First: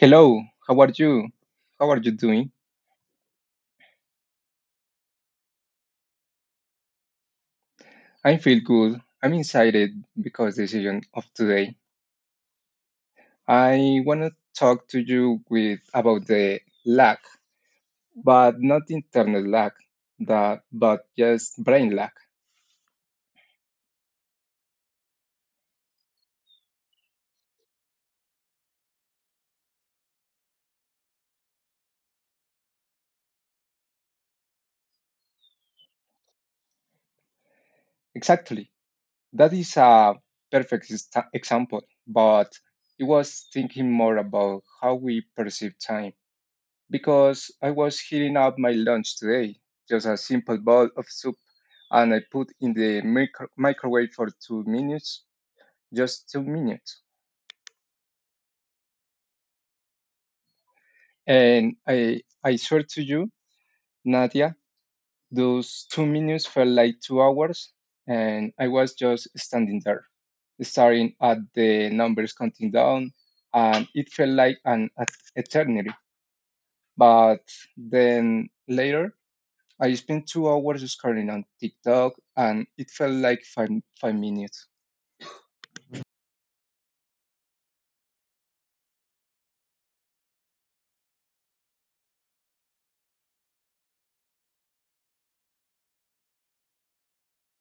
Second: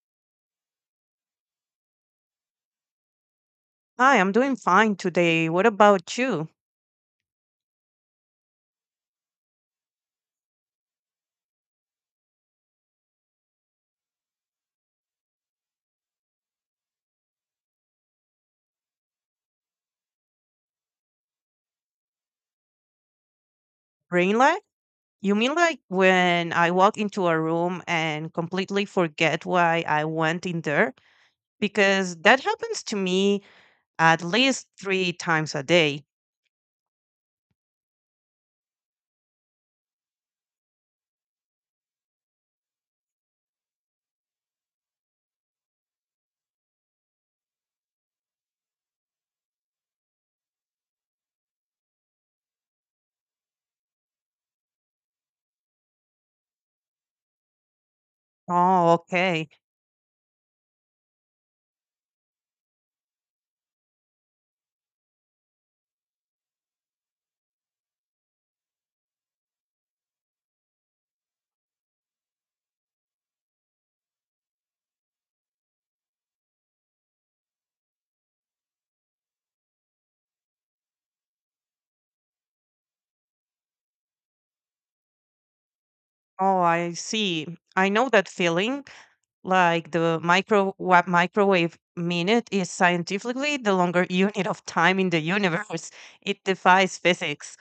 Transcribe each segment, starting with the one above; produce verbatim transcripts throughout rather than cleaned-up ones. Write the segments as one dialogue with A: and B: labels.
A: Hello, how are you? How are you doing?
B: Hi, I'm doing fine today. What about you?
A: I feel good. I'm excited because the decision of today. I want to talk to you with about the lack, but not internal lack, that but just brain lack.
B: Brain lag? You mean like when I walk into a room and completely forget why I went in there? Because that happens to me at least three times a day.
A: Exactly. That is a perfect ex- example, but it was thinking more about how we perceive time. because I was heating up my lunch today. Just a simple bowl of soup, and I put in the micro- microwave for two minutes, just two minutes.
B: Oh, okay.
A: And I, I swear to you, Nadia, those two minutes felt like two hours, and I was just standing there, staring at the numbers counting down, and it felt like an et- eternity. But then later, I spent two hours scrolling on TikTok and it felt like five, five minutes.
B: Oh, I see. I know that feeling. Like the micro wa- microwave minute is scientifically the longer unit of time in the universe. It defies physics.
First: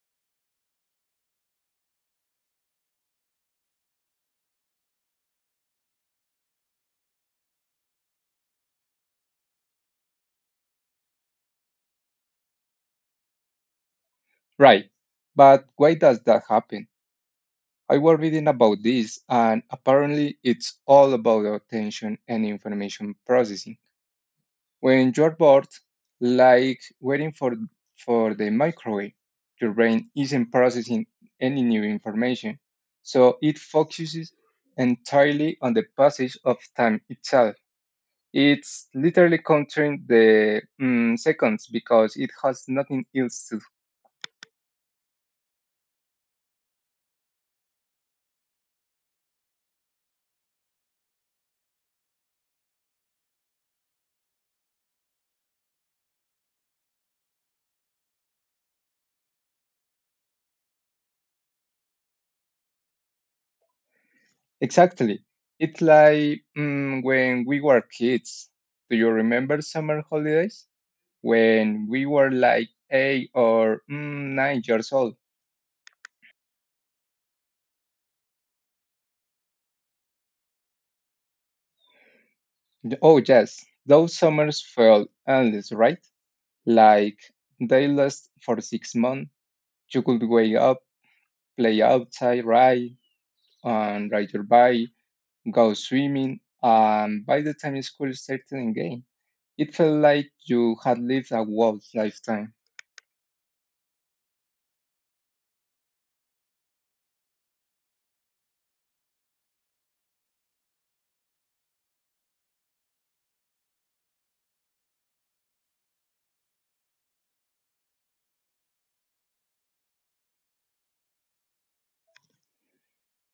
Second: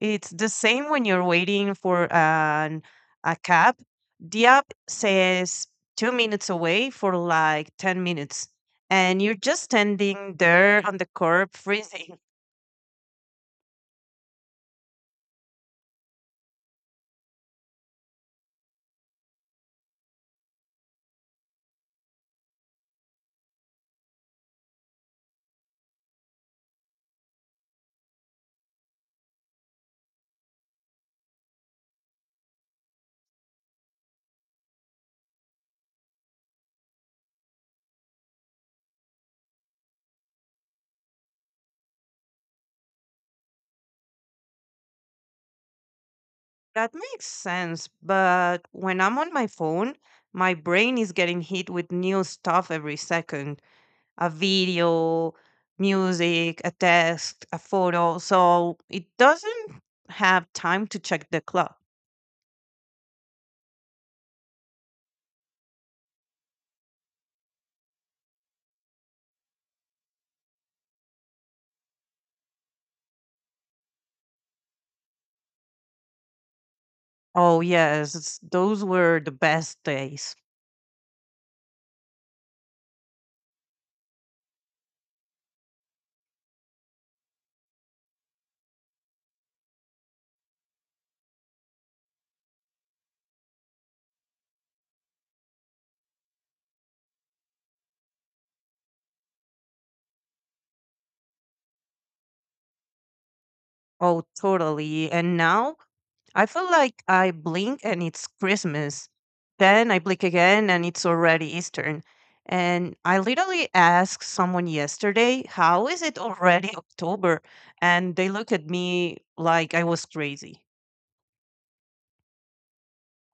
B: It's the same when you're waiting for an a cab. The app says two minutes away for like ten minutes, and you're just standing there on the curb freezing.
A: Right. But why does that happen? I was reading about this and apparently it's all about attention and information processing. When you're bored, like waiting for, for the microwave, your brain isn't processing any new information. So it focuses entirely on the passage of time itself It's literally countering the mm, seconds because it has nothing else to.
B: That makes sense, but when I'm on my phone, my brain is getting hit with new stuff every second, a video, music, a text, a photo. So it doesn't have time to check the clock.
A: Exactly. It's like mm, when we were kids. Do you remember summer holidays? When we were like eight or mm, nine years old.
B: Oh, yes, it's- those were the best days.
A: Oh, yes. Those summers felt endless, right? Like they last for six months. You could wake up, play outside, ride, and ride your bike go swimming, and by the time school started again, it felt like you had lived a whole lifetime.
B: Oh, totally. And now I feel like I blink and it's Christmas. Then I blink again and it's already Eastern. And I literally asked someone yesterday, how is it already October? And they look at me like I was crazy.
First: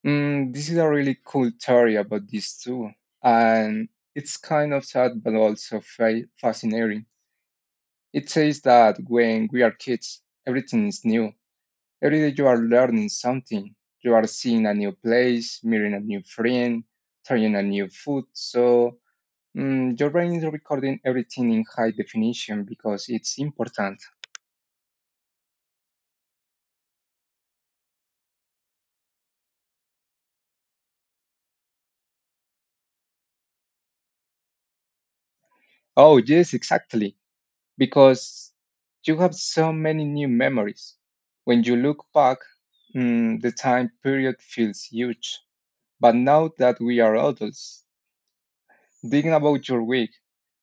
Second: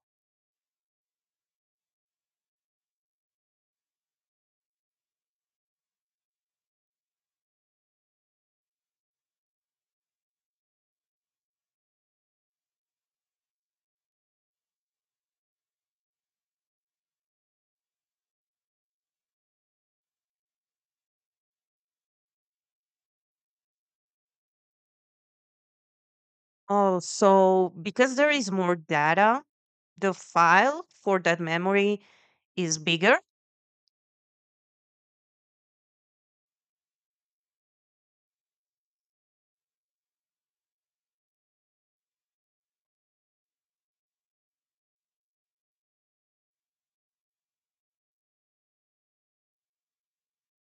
A: Mm, this is a really cool theory about this too, and it's kind of sad but also fa- fascinating. It says that when we are kids, everything is new. Every day you are learning something. You are seeing a new place, meeting a new friend, trying a new food. So mm, your brain is recording everything in high definition because it's important.
B: Oh, so because there is more data, the file for that memory is bigger.
A: Oh, yes, exactly. Because you have so many new memories. When you look back, mm, the time period feels huge. But now that we are adults, think about your week.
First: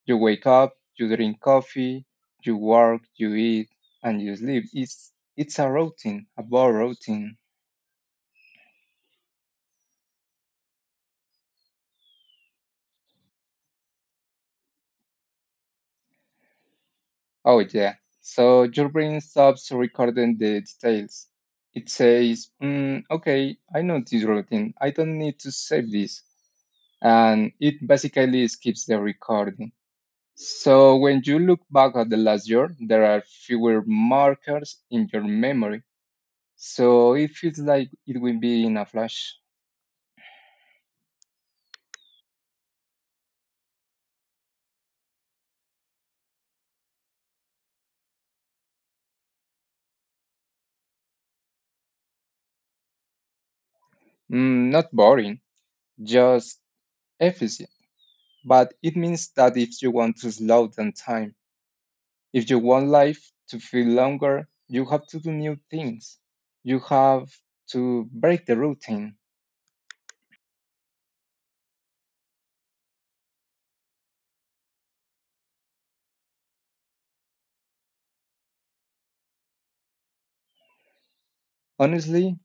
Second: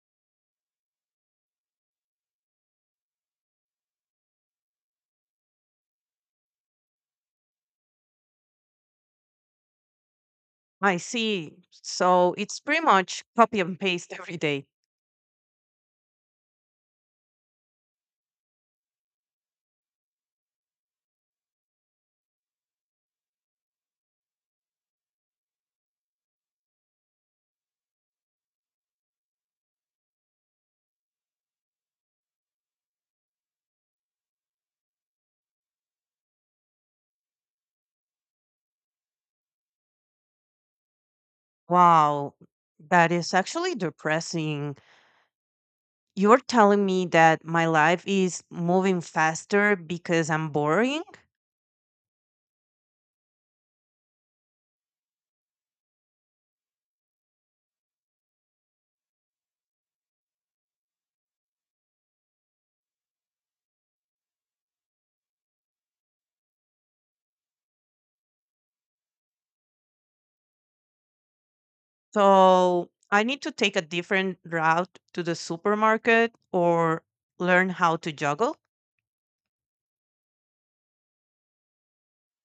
A: You wake up, you drink coffee, you work, you eat, and you sleep. It's, it's a routine, a bad routine.
B: I see. So it's pretty much copy and paste every day.
A: Oh, yeah. So your brain stops recording the details. It says, mm, okay, I know this routine. I don't need to save this. and it basically skips the recording. So when you look back at the last year, there are fewer markers in your memory. So it feels like it will be in a flash.
B: Wow, that is actually depressing. You're telling me that my life is moving faster because I'm boring.
A: Mm, not boring, just efficient. But it means that if you want to slow down time, if you want life to feel longer, you have to do new things. You have to break the routine.
B: So I need to take a different route to the supermarket or learn how to juggle.
A: Honestly,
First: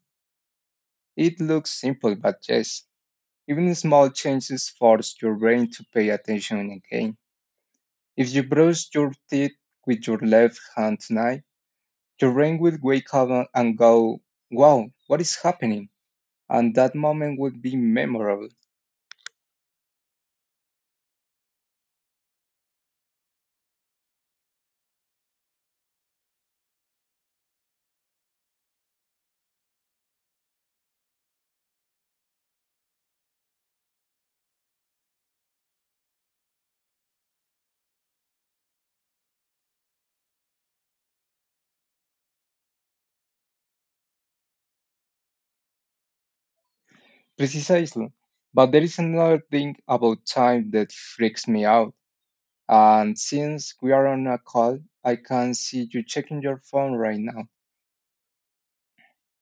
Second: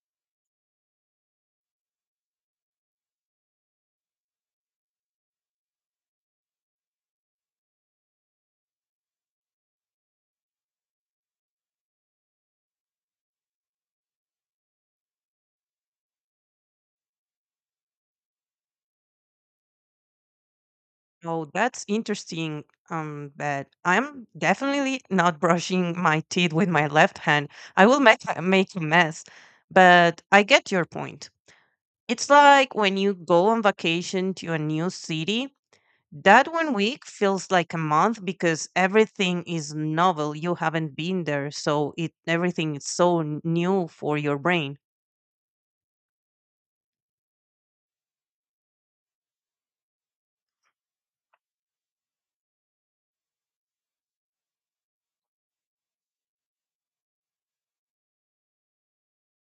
A: it looks simple, but yes, even small changes force your brain to pay attention again. If you brush your teeth with your left hand tonight, your brain will wake up and go, wow, what is happening? And that moment would be memorable.
B: Oh, that's interesting. Um, but I'm definitely not brushing my teeth with my left hand. I will make a- make a mess. But I get your point. It's like when you go on vacation to a new city, that one week feels like a month because everything is novel. You haven't been there, so it everything is so n- new for your brain.
A: Precisely. But there is another thing about time that freaks me out. And since we are on a call, I can see you checking your phone right now.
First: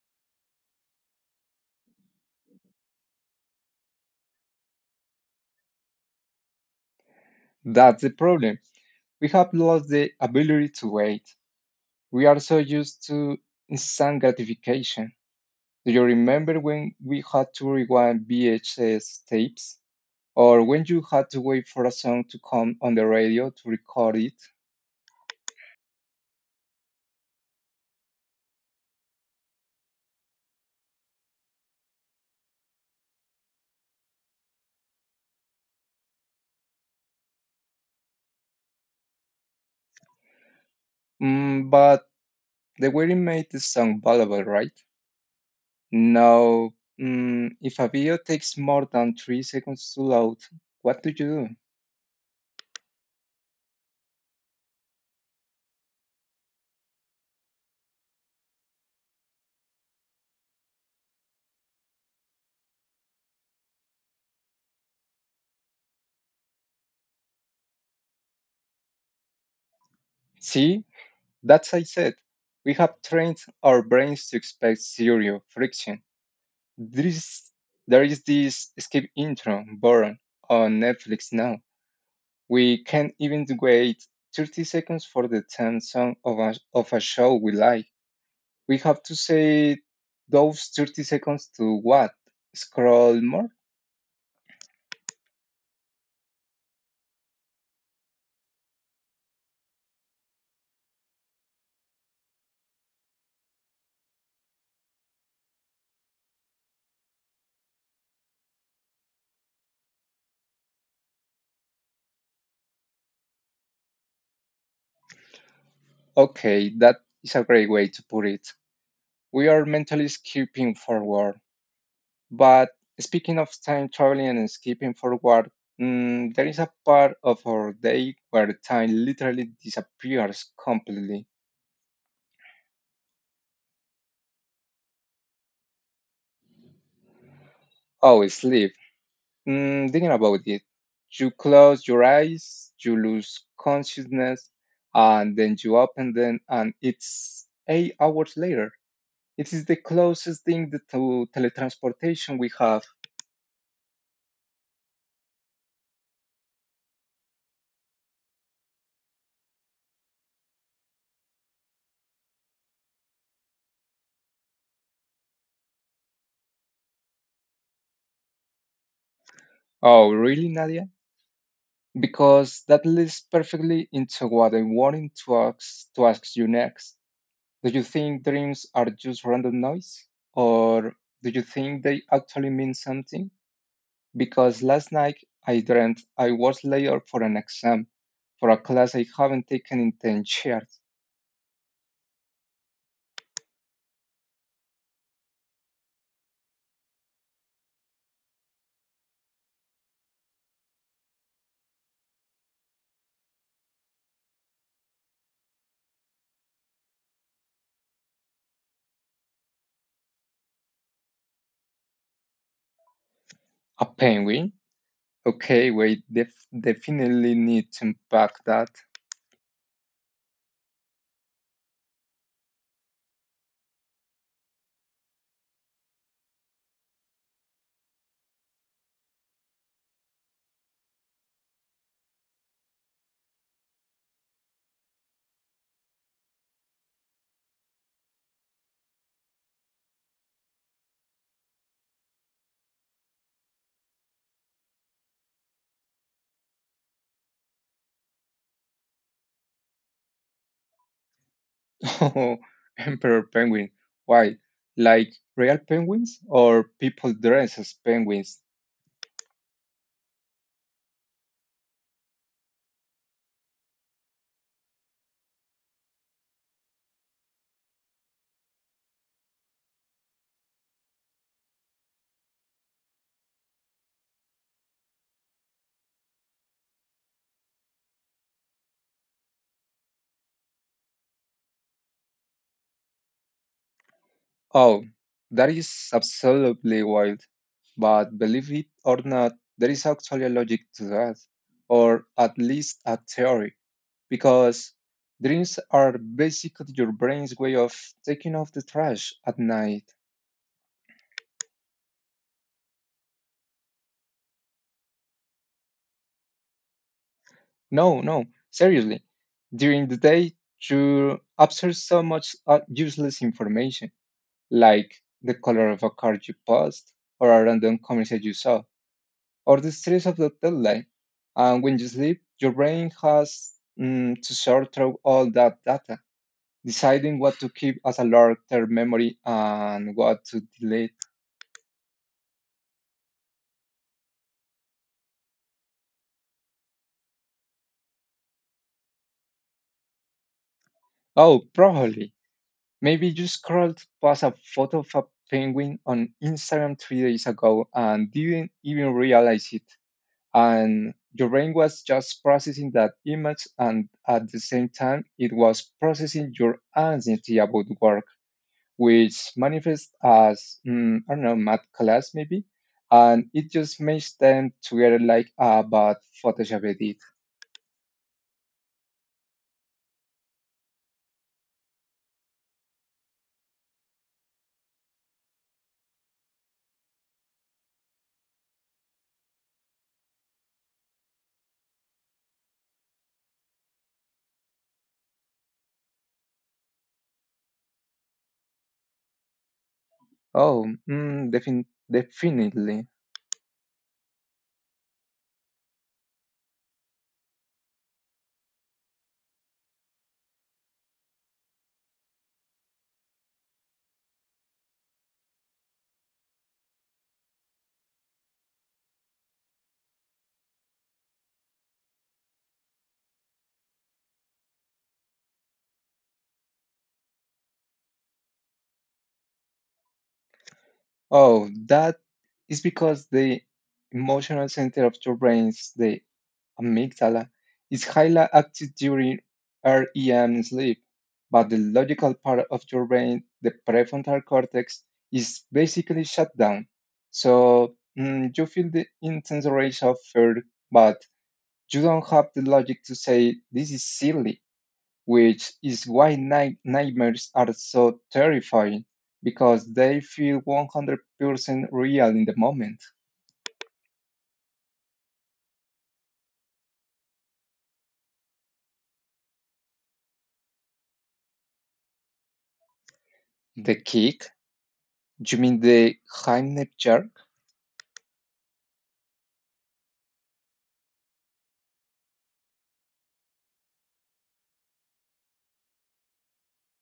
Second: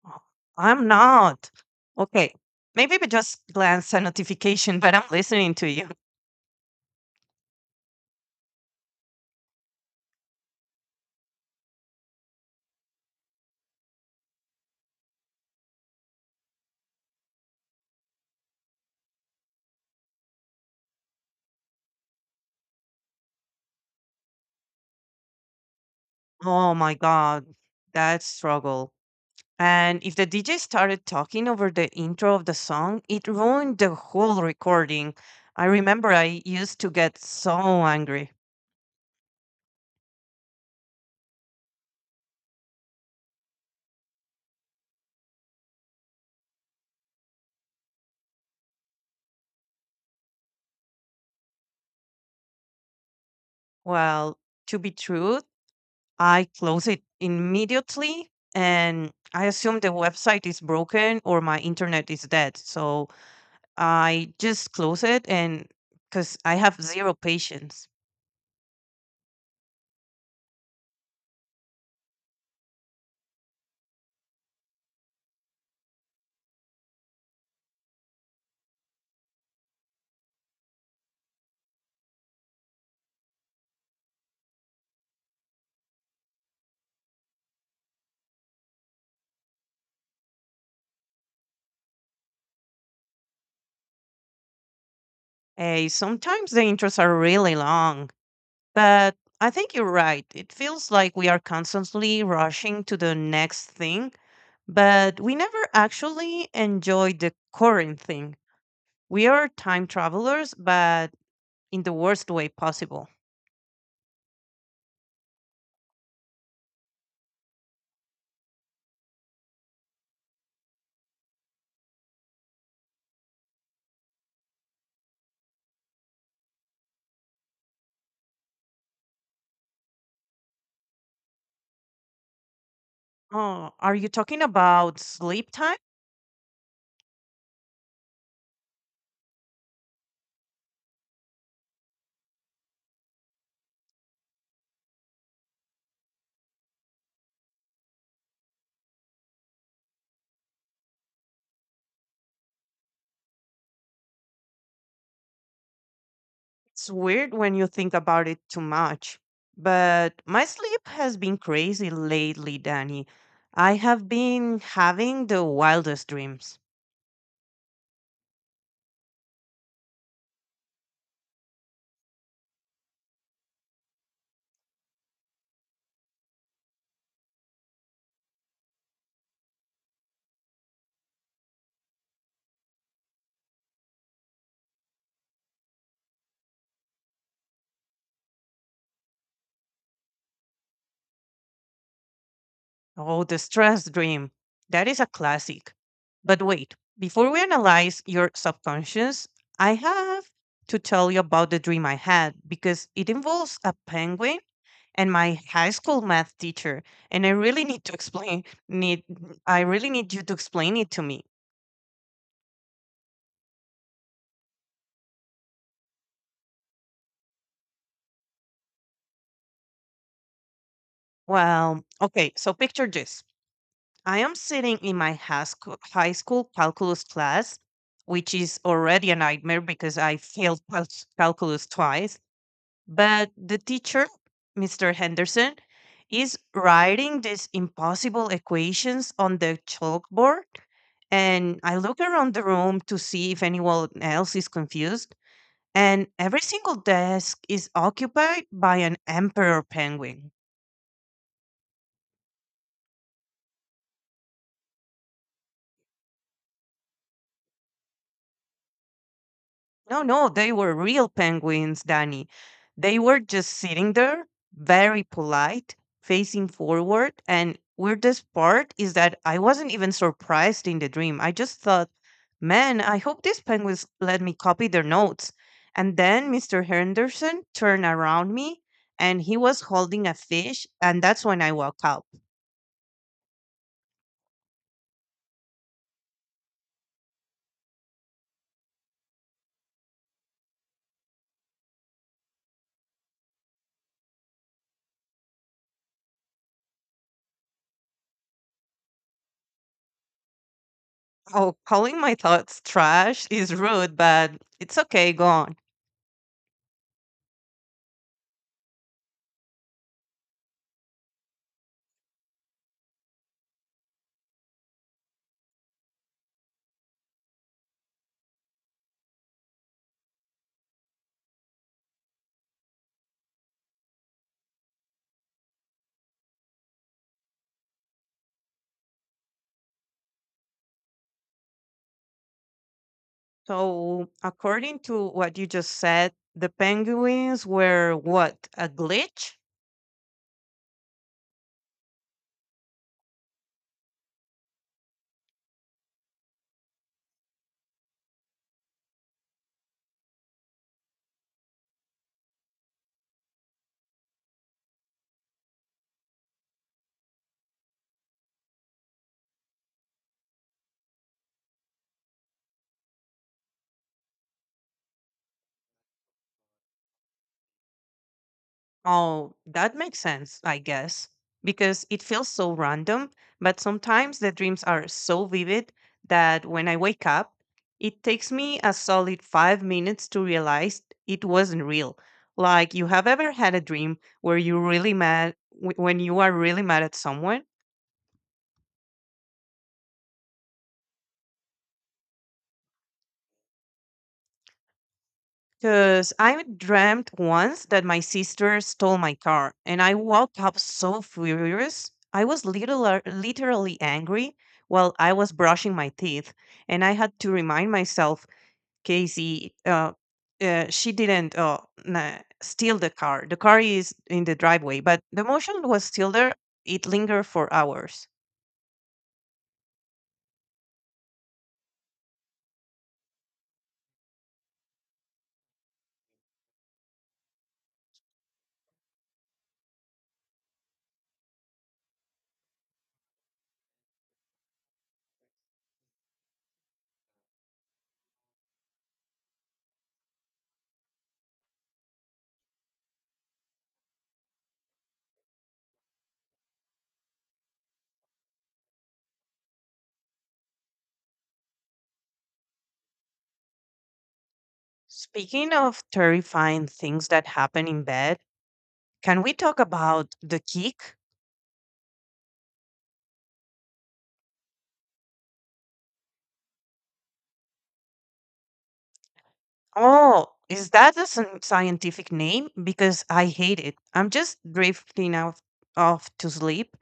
B: Oh, I'm not. Okay. Maybe we just glance a notification, but I'm listening to you.
A: That's the problem. We have lost the ability to wait. We are so used to instant gratification. Do you remember when we had to rewind V H S tapes? Or when you had to wait for a song to come on the radio to record it?
B: Oh my god, that struggle. And if the D J started talking over the intro of the song, it ruined the whole recording. I remember I used to get so angry.
A: Mm, but the waiting made the song valuable, right? Now, mm, if a video takes more than three seconds to load, what do you do?
B: Well, to be true, I close it immediately and I assume the website is broken or my internet is dead. So I just close it and because I have zero patience.
A: See, that's I said. We have trained our brains to expect zero friction. This, there is this escape intro born on Netflix now. We can't even wait thirty seconds for the theme song of a, of a show we like. We have to say those thirty seconds to what? Scroll more?
B: Eh, sometimes the intros are really long, but I think you're right. It feels like we are constantly rushing to the next thing, but we never actually enjoy the current thing. We are time travelers, but in the worst way possible.
A: Okay, that is a great way to put it. We are mentally skipping forward. But speaking of time traveling and skipping forward, Mm, there is a part of our day where time literally disappears completely.
B: Oh, are you talking about sleep time?
A: Oh, sleep. Mm, thinking about it, you close your eyes, you lose consciousness, and then you open them, and it's eight hours later. It is the closest thing that to teletransportation we have.
B: It's weird when you think about it too much. But my sleep has been crazy lately, Danny. I have been having the wildest dreams.
A: Oh, really, Nadia? Because that leads perfectly into what I wanted to ask, to ask you next. Do you think dreams are just random noise? Or do you think they actually mean something? because last night I dreamt I was layered for an exam for a class I haven't taken in ten years.
B: Oh, the stress dream. That is a classic. But wait, before we analyze your subconscious, I have to tell you about the dream I had because it involves a penguin and my high school math teacher, and I really need to explain need I really need you to explain it to me.
A: A penguin? Okay, wait, def- definitely need to unpack that.
B: Well, okay, so picture this. I am sitting in my high school, high school calculus class, which is already a nightmare because I failed cal- calculus twice. But the teacher, mister Henderson, is writing these impossible equations on the chalkboard. And I look around the room to see if anyone else is confused. And every single desk is occupied by an emperor penguin.
A: Oh, Emperor Penguin. Why? Like real penguins or people dressed as penguins?
B: No, no, they were real penguins, Danny. They were just sitting there, very polite, facing forward. And weirdest part is that I wasn't even surprised in the dream. I just thought, man, I hope these penguins let me copy their notes. And then mister Henderson turned around me and he was holding a fish. And that's when I woke up.
A: Oh, that is absolutely wild. But believe it or not, there is actually a logic to that, or at least a theory. because dreams are basically your brain's way of taking off the trash at night.
B: Oh, calling my thoughts trash is rude, but it's okay. Go on.
A: No, no, seriously. During the day, you absorb so much uh, useless information, like the color of a car you passed, or a random commercial you saw, or the stress of the deadline. And when you sleep, your brain has mm, to sort through all that data, deciding what to keep as a long-term memory and what to delete.
B: So, according to what you just said, the penguins were what? A glitch?
A: Oh, probably. Maybe you scrolled past a photo of a penguin on Instagram three days ago and didn't even realize it. And your brain was just processing that image, and at the same time, it was processing your anxiety about work, which manifests as, mm, I don't know, math class maybe. And it just makes them together like a bad Photoshop edit.
B: Oh, that makes sense, I guess, because it feels so random. But sometimes the dreams are so vivid that when I wake up, it takes me a solid five minutes to realize it wasn't real. Like, you have ever had a dream where you really mad wh- when you are really mad at someone?
A: Oh, mm, defin- definitely.
B: Because I dreamt once that my sister stole my car, and I woke up so furious. I was literal, literally angry while I was brushing my teeth, and I had to remind myself, Casey, uh, uh, she didn't uh, na- steal the car. The car is in the driveway, but the motion was still there. It lingered for hours.
A: Oh, that is because the emotional center of your brains, the amygdala, is highly active during REM sleep, but the logical part of your brain, the prefrontal cortex, is basically shut down. So mm, you feel the intense rush of fear, but you don't have the logic to say this is silly, which is why night nightmares are so terrifying because they feel one hundred percent real in the moment.
B: Speaking of terrifying things that happen in bed, can we talk about the kick?
A: The kick? You mean the Heimlich jerk?
B: Oh, is that a scien- scientific name? Because I hate it. I'm just drifting off, off to sleep.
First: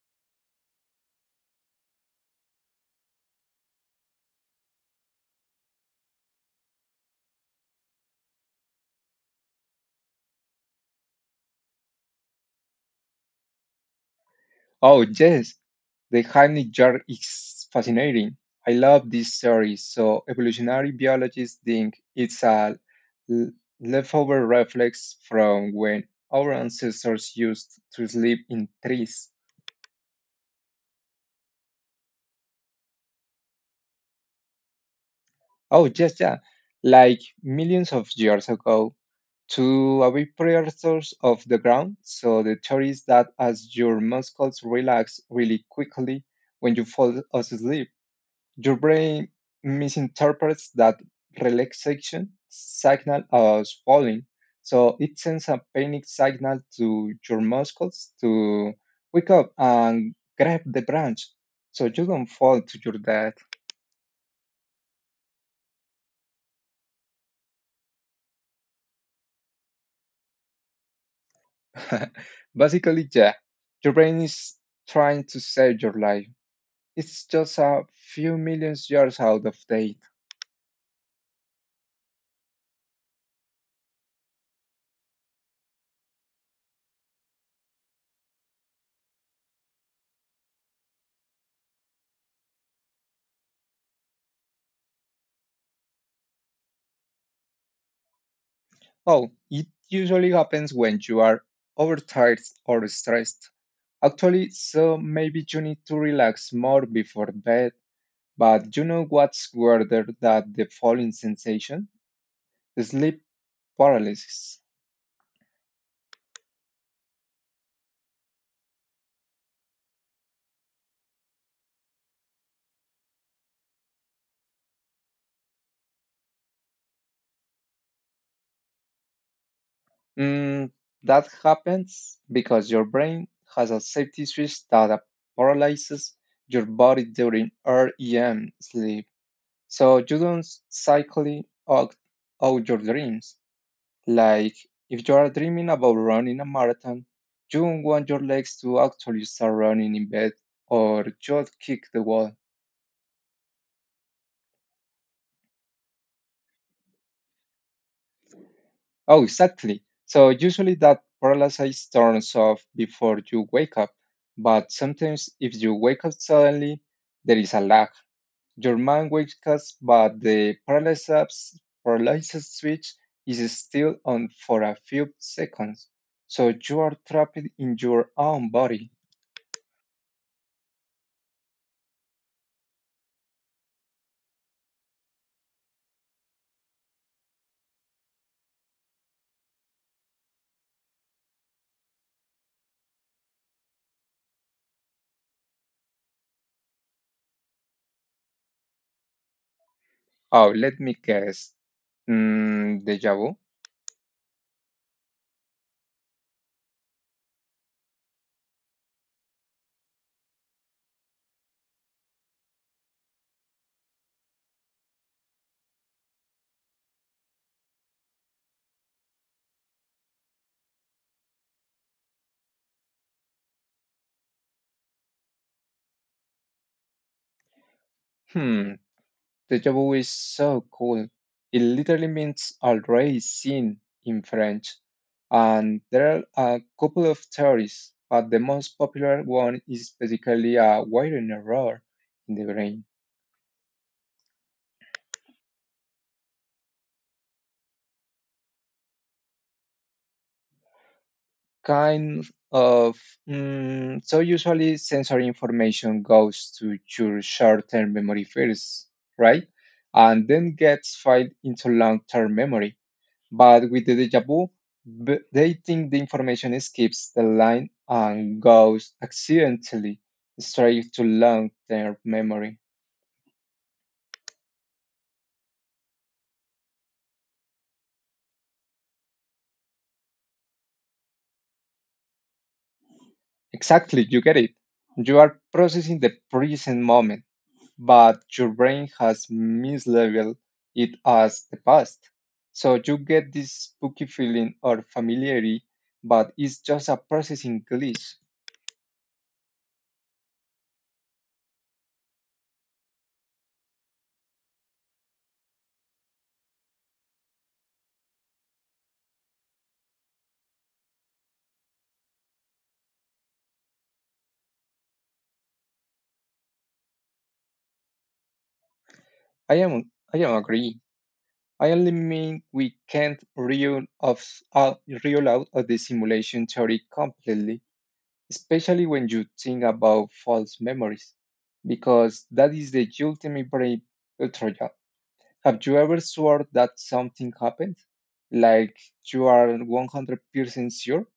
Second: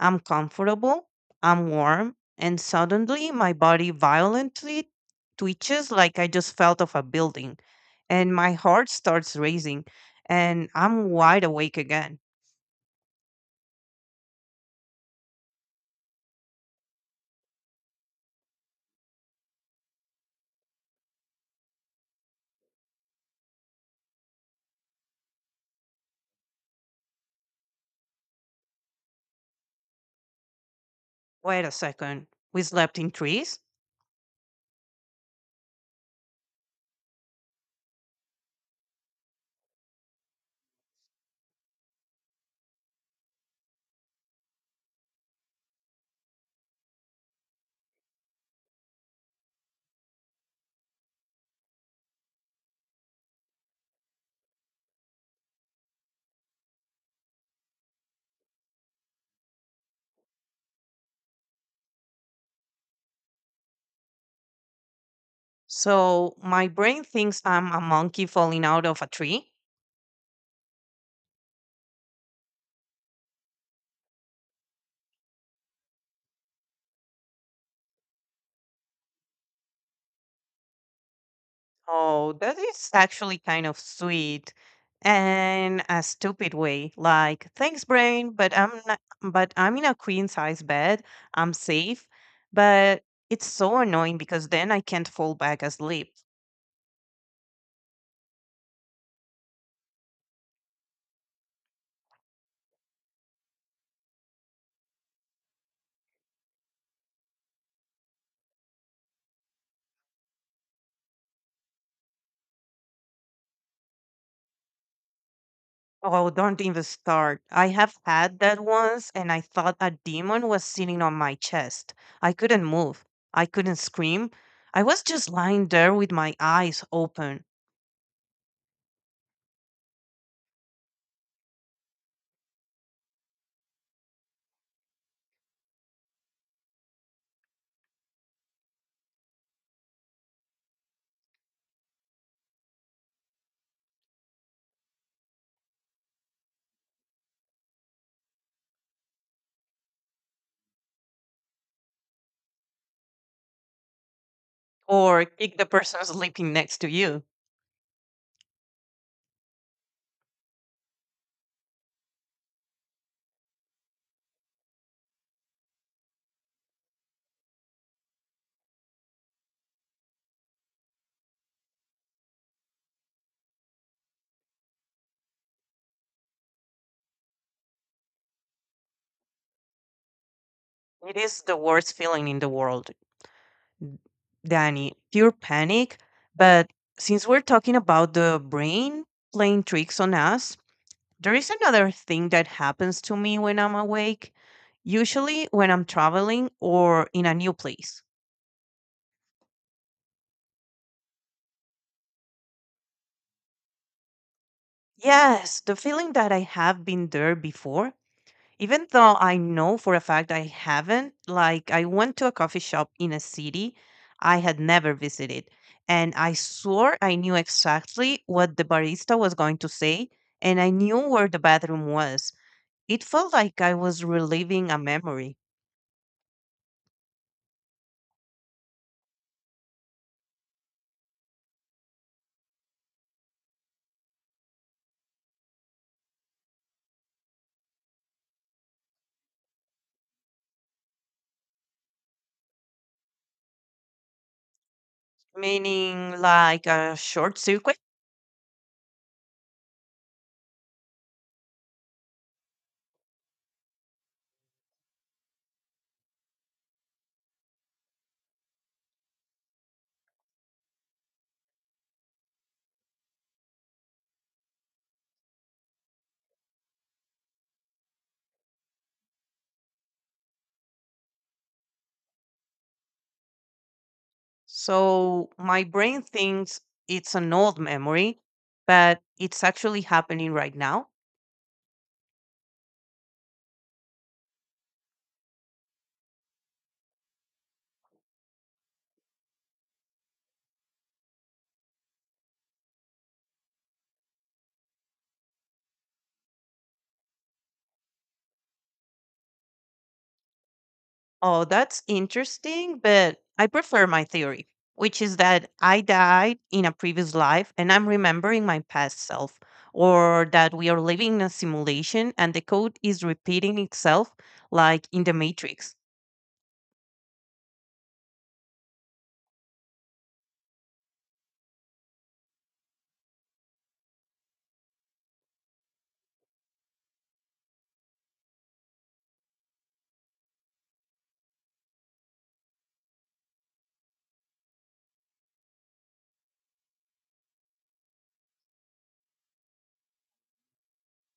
B: I'm comfortable, I'm warm, and suddenly my body violently twitches like I just fell off a building, and my heart starts racing, and I'm wide awake again.
A: Oh, yes, the Heimlich jar is fascinating. I love this theory. So evolutionary biologists think it's a l- leftover reflex from when our ancestors used to sleep in trees.
B: Wait a second. We slept in trees?
A: Oh, yes, yeah. Like millions of years ago, to avoid predators of the ground. So the theory is that as your muscles relax really quickly when you fall asleep, your brain misinterprets that relaxation signal as falling, so it sends a panic signal to your muscles to wake up and grab the branch so you don't fall to your death.
B: So my brain thinks I'm a monkey falling out of a tree?
A: Basically, yeah, your brain is trying to save your life. It's just a few million years out of date.
B: Oh, that is actually kind of sweet and a stupid way. Like, thanks, brain, but I'm not, but I'm in a queen size bed. I'm safe, but it's so annoying because then I can't fall back asleep.
A: Oh, it usually happens when you are overtired or stressed. Actually, so maybe you need to relax more before bed, but you know what's weirder than the falling sensation? Sleep paralysis.
B: Oh, don't even start. I have had that once, and I thought a demon was sitting on my chest. I couldn't move. I couldn't scream. I was just lying there with my eyes open.
A: Mm, that happens because your brain has a safety switch that paralyzes your body during REM sleep, so you don't cycle out, out your dreams. Like, if you are dreaming about running a marathon, you don't want your legs to actually start running in bed or just kick the wall.
B: Or kick the person sleeping next to you.
A: Oh, exactly. So, usually that paralysis turns off before you wake up. But sometimes, if you wake up suddenly, there is a lag. Your mind wakes up, but the paralysis, paralysis switch is still on for a few seconds. So, you are trapped in your own body.
B: It is the worst feeling in the world, Danny. Pure panic. But since we're talking about the brain playing tricks on us, there is another thing that happens to me when I'm awake, usually when I'm traveling or in a new place.
A: Oh, let me guess. Mm, Deja vu?
B: Yes, the feeling that I have been there before. Even though I know for a fact I haven't, like I went to a coffee shop in a city I had never visited, and I swore I knew exactly what the barista was going to say, and I knew where the bathroom was. It felt like I was reliving a memory,
A: Hmm, deja vu is so cool. It literally means already seen in French. And there are a couple of theories, but the most popular one is basically a wiring error in the brain.
B: meaning like a short circuit.
A: kind of mm, So usually sensory information goes to your short-term memory first, right, and then gets filed into long-term memory. But with the deja vu, b- they think the information skips the line and goes accidentally straight to long-term memory.
B: So my brain thinks it's an old memory, but it's actually happening right now.
A: Exactly, you get it. You are processing the present moment, but your brain has mislabeled it as the past. So you get this spooky feeling or familiarity, but it's just a processing glitch.
B: Oh, that's interesting, but I prefer my theory, which is that I died in a previous life and I'm remembering my past self, or that we are living in a simulation and the code is repeating itself like in the Matrix.
A: I am I am agree. I only mean we can't reel of uh, reel out of the simulation theory completely, especially when you think about false memories, because that is the ultimate brain trojan. Have you ever swore that something happened? Like you are one hundred percent sure,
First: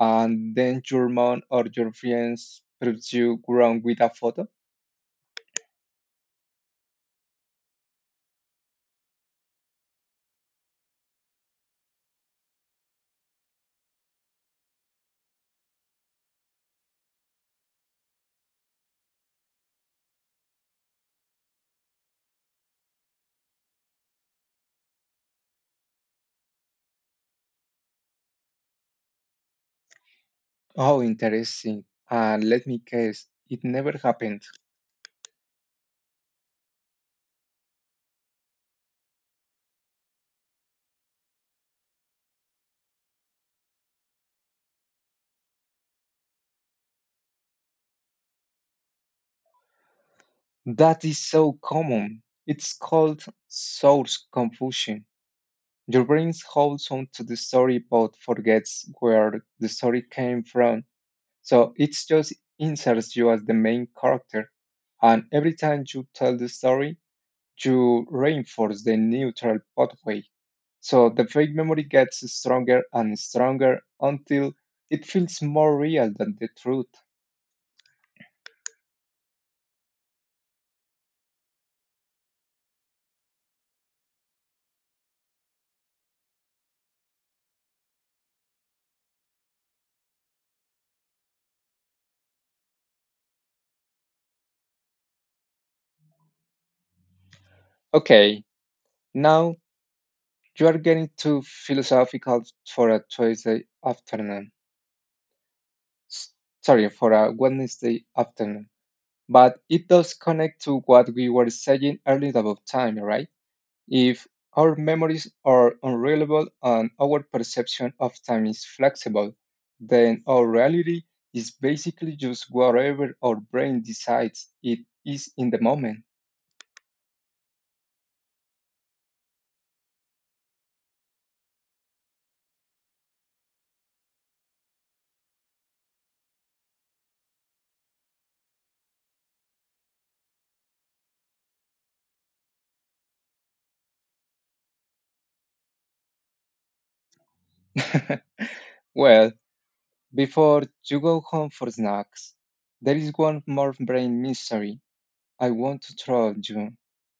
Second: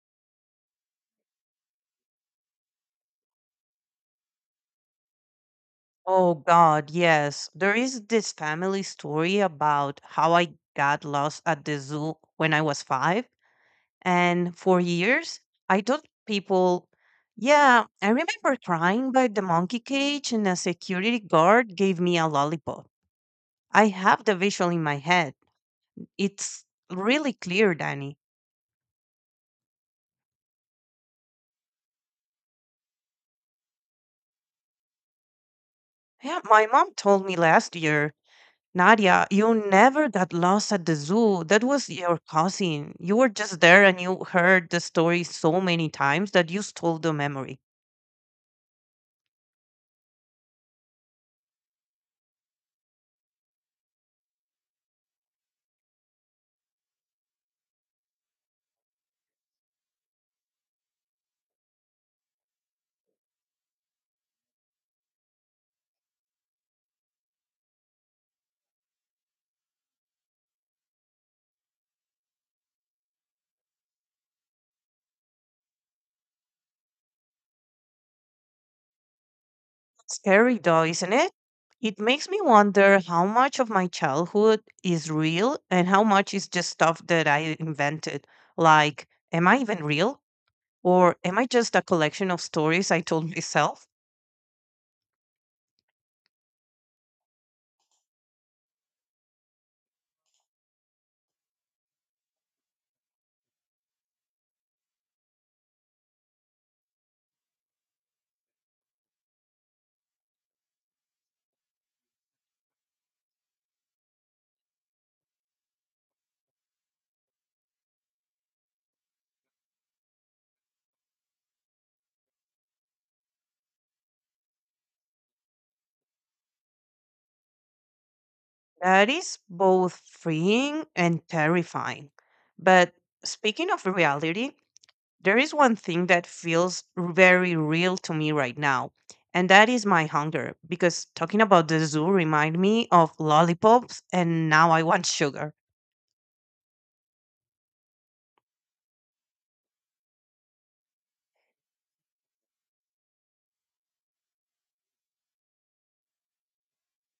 A: and then your mom or your friends proves you wrong with a photo?
B: Oh, God, yes. There is this family story about how I got lost at the zoo when I was five. And for years, I told people, yeah, I remember crying by the monkey cage and a security guard gave me a lollipop. I have the visual in my head. It's really clear, Danny.
A: Oh, interesting. And let me guess, it never happened.
B: Yeah, my mom told me last year, Nadia, you never got lost at the zoo. That was your cousin. You were just there and you heard the story so many times that you stole the memory.
A: That is so common. It's called source confusion. Your brain holds on to the story but forgets where the story came from. So it just inserts you as the main character. And every time you tell the story, you reinforce the neutral pathway. So the fake memory gets stronger and stronger until it feels more real than the truth.
B: Scary though, isn't it? It makes me wonder how much of my childhood is real and how much is just stuff that I invented. Like, am I even real? Or am I just a collection of stories I told myself?
A: Okay, now you are getting too philosophical for a Tuesday afternoon. S- Sorry, for a Wednesday afternoon. But it does connect to what we were saying earlier about time, right? If our memories are unreliable and our perception of time is flexible, then our reality is basically just whatever our brain decides it is in the moment.
B: That is both freeing and terrifying. But speaking of reality, there is one thing that feels very real to me right now and that is my hunger because talking about the zoo remind me of lollipops and now I want sugar.
A: well, before you go home for snacks, there is one more brain mystery I want to trust you.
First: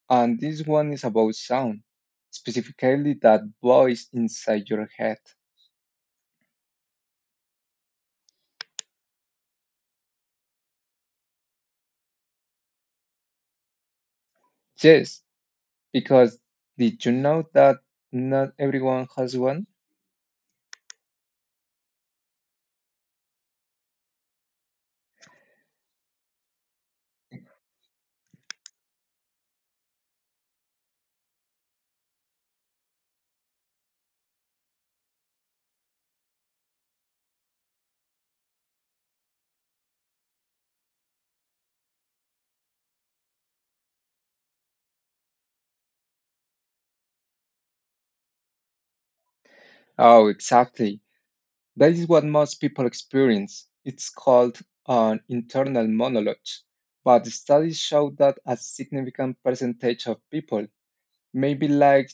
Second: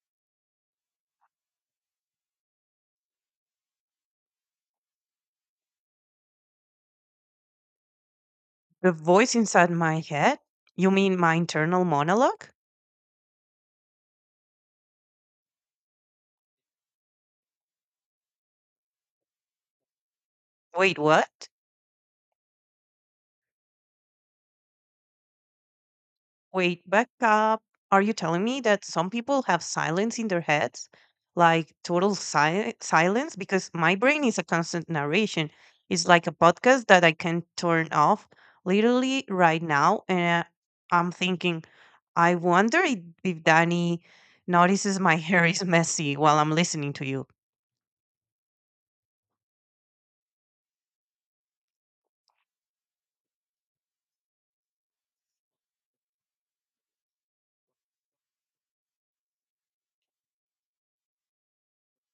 A: And this one is about sound, specifically that voice inside your head.
B: The voice inside my head, you mean my internal monologue?
A: Yes, because did you know that not everyone has one?
B: Wait, what? Wait, back up. Are you telling me that some people have silence in their heads? Like total si- silence? Because my brain is a constant narration. It's like a podcast that I can turn off literally right now. And I'm thinking, I wonder if, if Danny notices my hair is messy while I'm listening to you.
A: Oh, exactly. That is what most people experience. It's called an internal monologue. But studies show that a significant percentage of people, maybe like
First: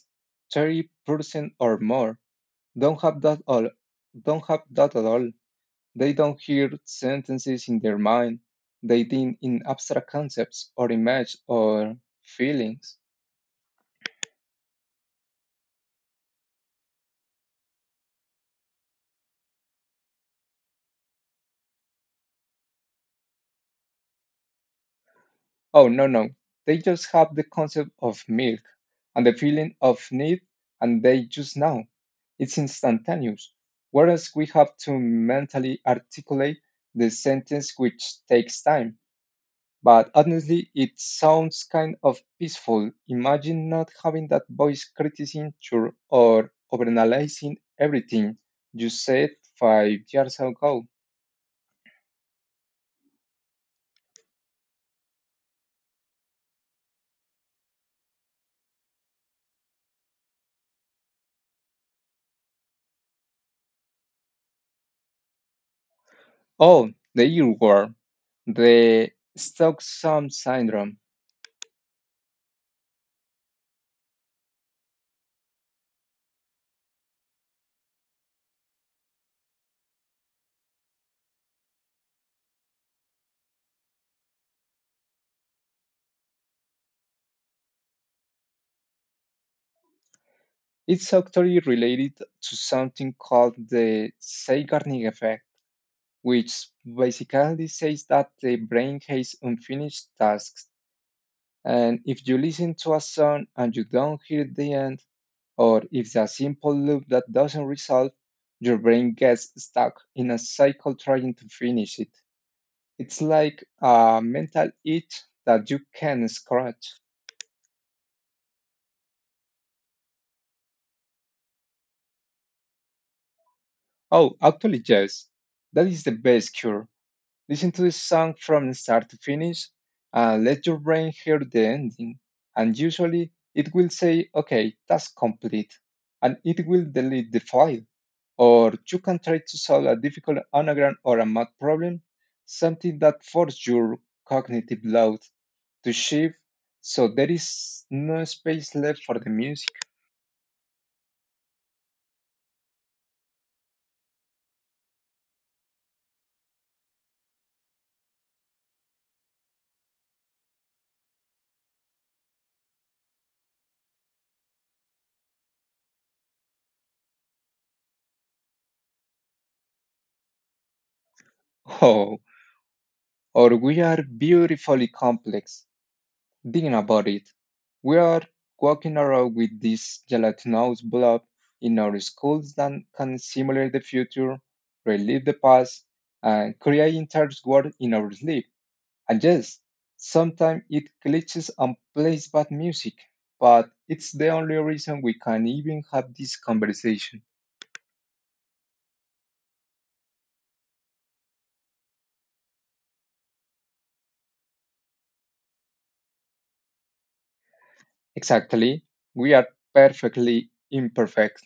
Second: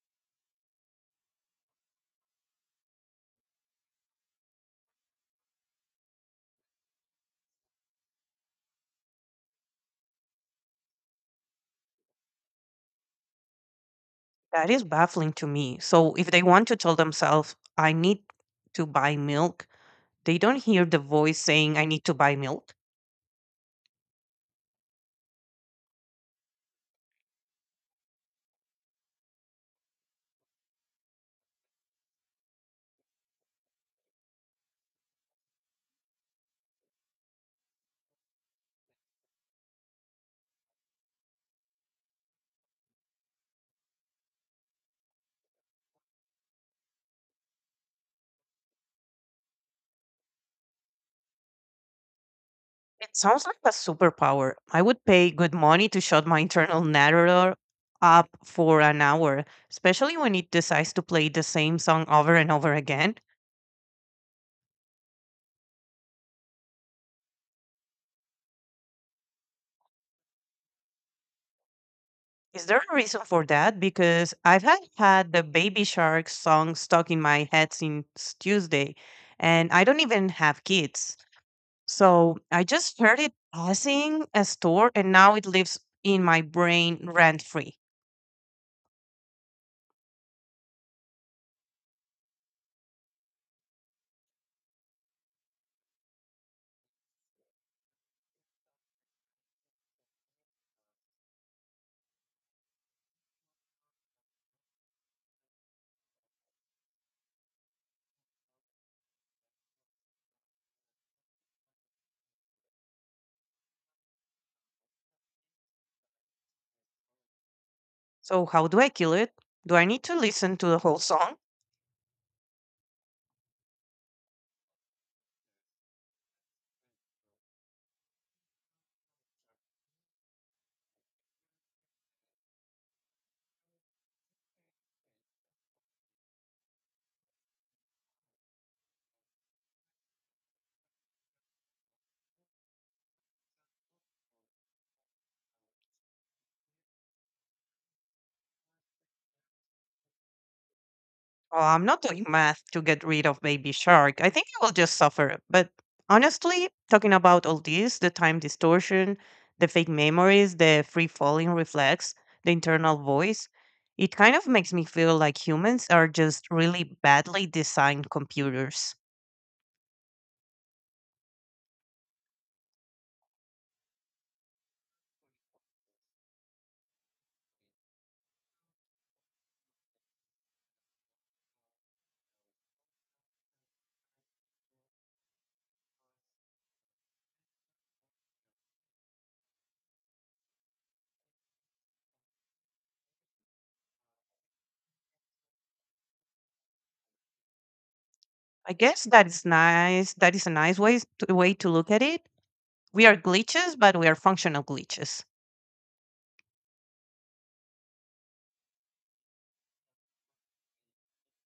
A: thirty percent or more, don't have that all don't have that at all. They don't hear sentences in their mind. They think in abstract concepts or images or feelings.
B: That is baffling to me. So if they want to tell themselves, I need to buy milk, they don't hear the voice saying, I need to buy milk.
A: Oh, no, no. They just have the concept of milk and the feeling of need, and they just know. It's instantaneous. Whereas we have to mentally articulate the sentence, which takes time. But honestly, it sounds kind of peaceful. Imagine not having that voice criticizing your- or overanalyzing everything you said five years ago.
B: It sounds like a superpower. I would pay good money to shut my internal narrator up for an hour, especially when it decides to play the same song over and over again.
A: Oh, the earworm, the Stockholm syndrome.
B: Is there a reason for that? Because I've had, had the Baby Shark song stuck in my head since Tuesday, and I don't even have kids. So I just heard it passing a store, and now it lives in my brain rent free.
A: It's actually related to something called the Zeigarnik effect, which basically says that the brain has unfinished tasks. And if you listen to a song and you don't hear the end, or if the simple loop that doesn't resolve, your brain gets stuck in a cycle trying to finish it. It's like a mental itch that you can scratch.
B: So, how do I kill it? Do I need to listen to the whole song?
A: Oh, actually, yes. That is the best cure. Listen to the song from start to finish and let your brain hear the ending. And usually it will say, okay, that's complete. And it will delete the file. Or you can try to solve a difficult anagram or a math problem, something that forces your cognitive load to shift so there is no space left for the music.
B: Oh, I'm not doing math to get rid of Baby Shark. I think I will just suffer. But honestly, talking about all this, the time distortion, the fake memories, the free falling reflex, the internal voice, it kind of makes me feel like humans are just really badly designed computers.
A: Oh, or we are beautifully complex. Thinking about it, we are walking around with this gelatinous blob in our schools that can simulate the future, relive the past, and create entire world in our sleep. And yes, sometimes it glitches and plays bad music, but it's the only reason we can even have this conversation.
B: I guess that is nice. That is a nice way to, way to look at it. We are glitches, but we are functional glitches.
A: Exactly, we are perfectly imperfect.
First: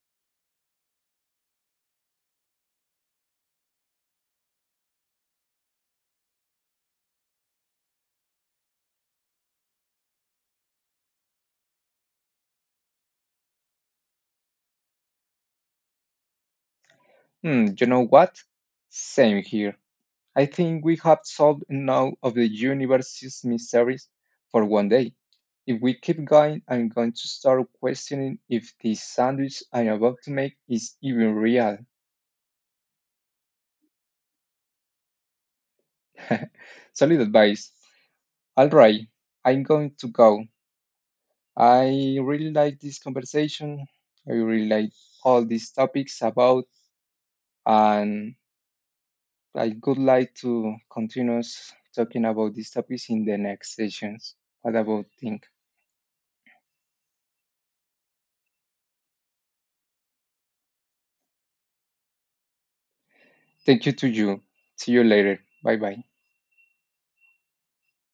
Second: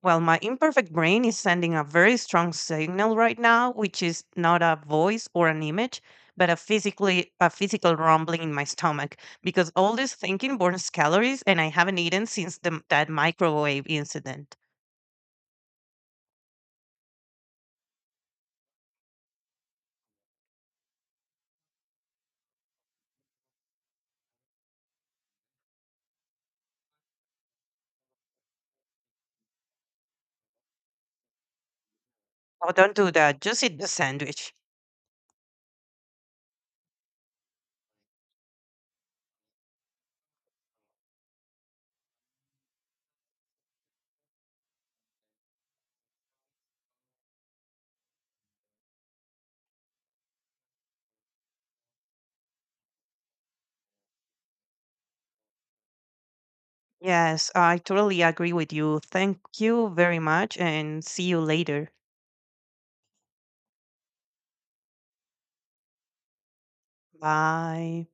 B: Well, my imperfect brain is sending a very strong signal right now, which is not a voice or an image, but a physically a physical rumbling in my stomach because all this thinking burns calories and I haven't eaten since the, that microwave incident.
A: Hmm, you know what? Same here. I think we have solved enough of the universe's mysteries for one day. If we keep going, I'm going to start questioning if the sandwich I'm about to make is even real.
B: Oh, don't do that. Just eat the sandwich.
A: Solid advice. All right, I'm going to go. I really like this conversation. I really like all these topics about, and I would like to continue talking about these topics in the next sessions. What about things?
B: Yes, I totally agree with you. Thank you very much and see you later.
A: Thank you to you. See you later. Bye bye.
B: Bye.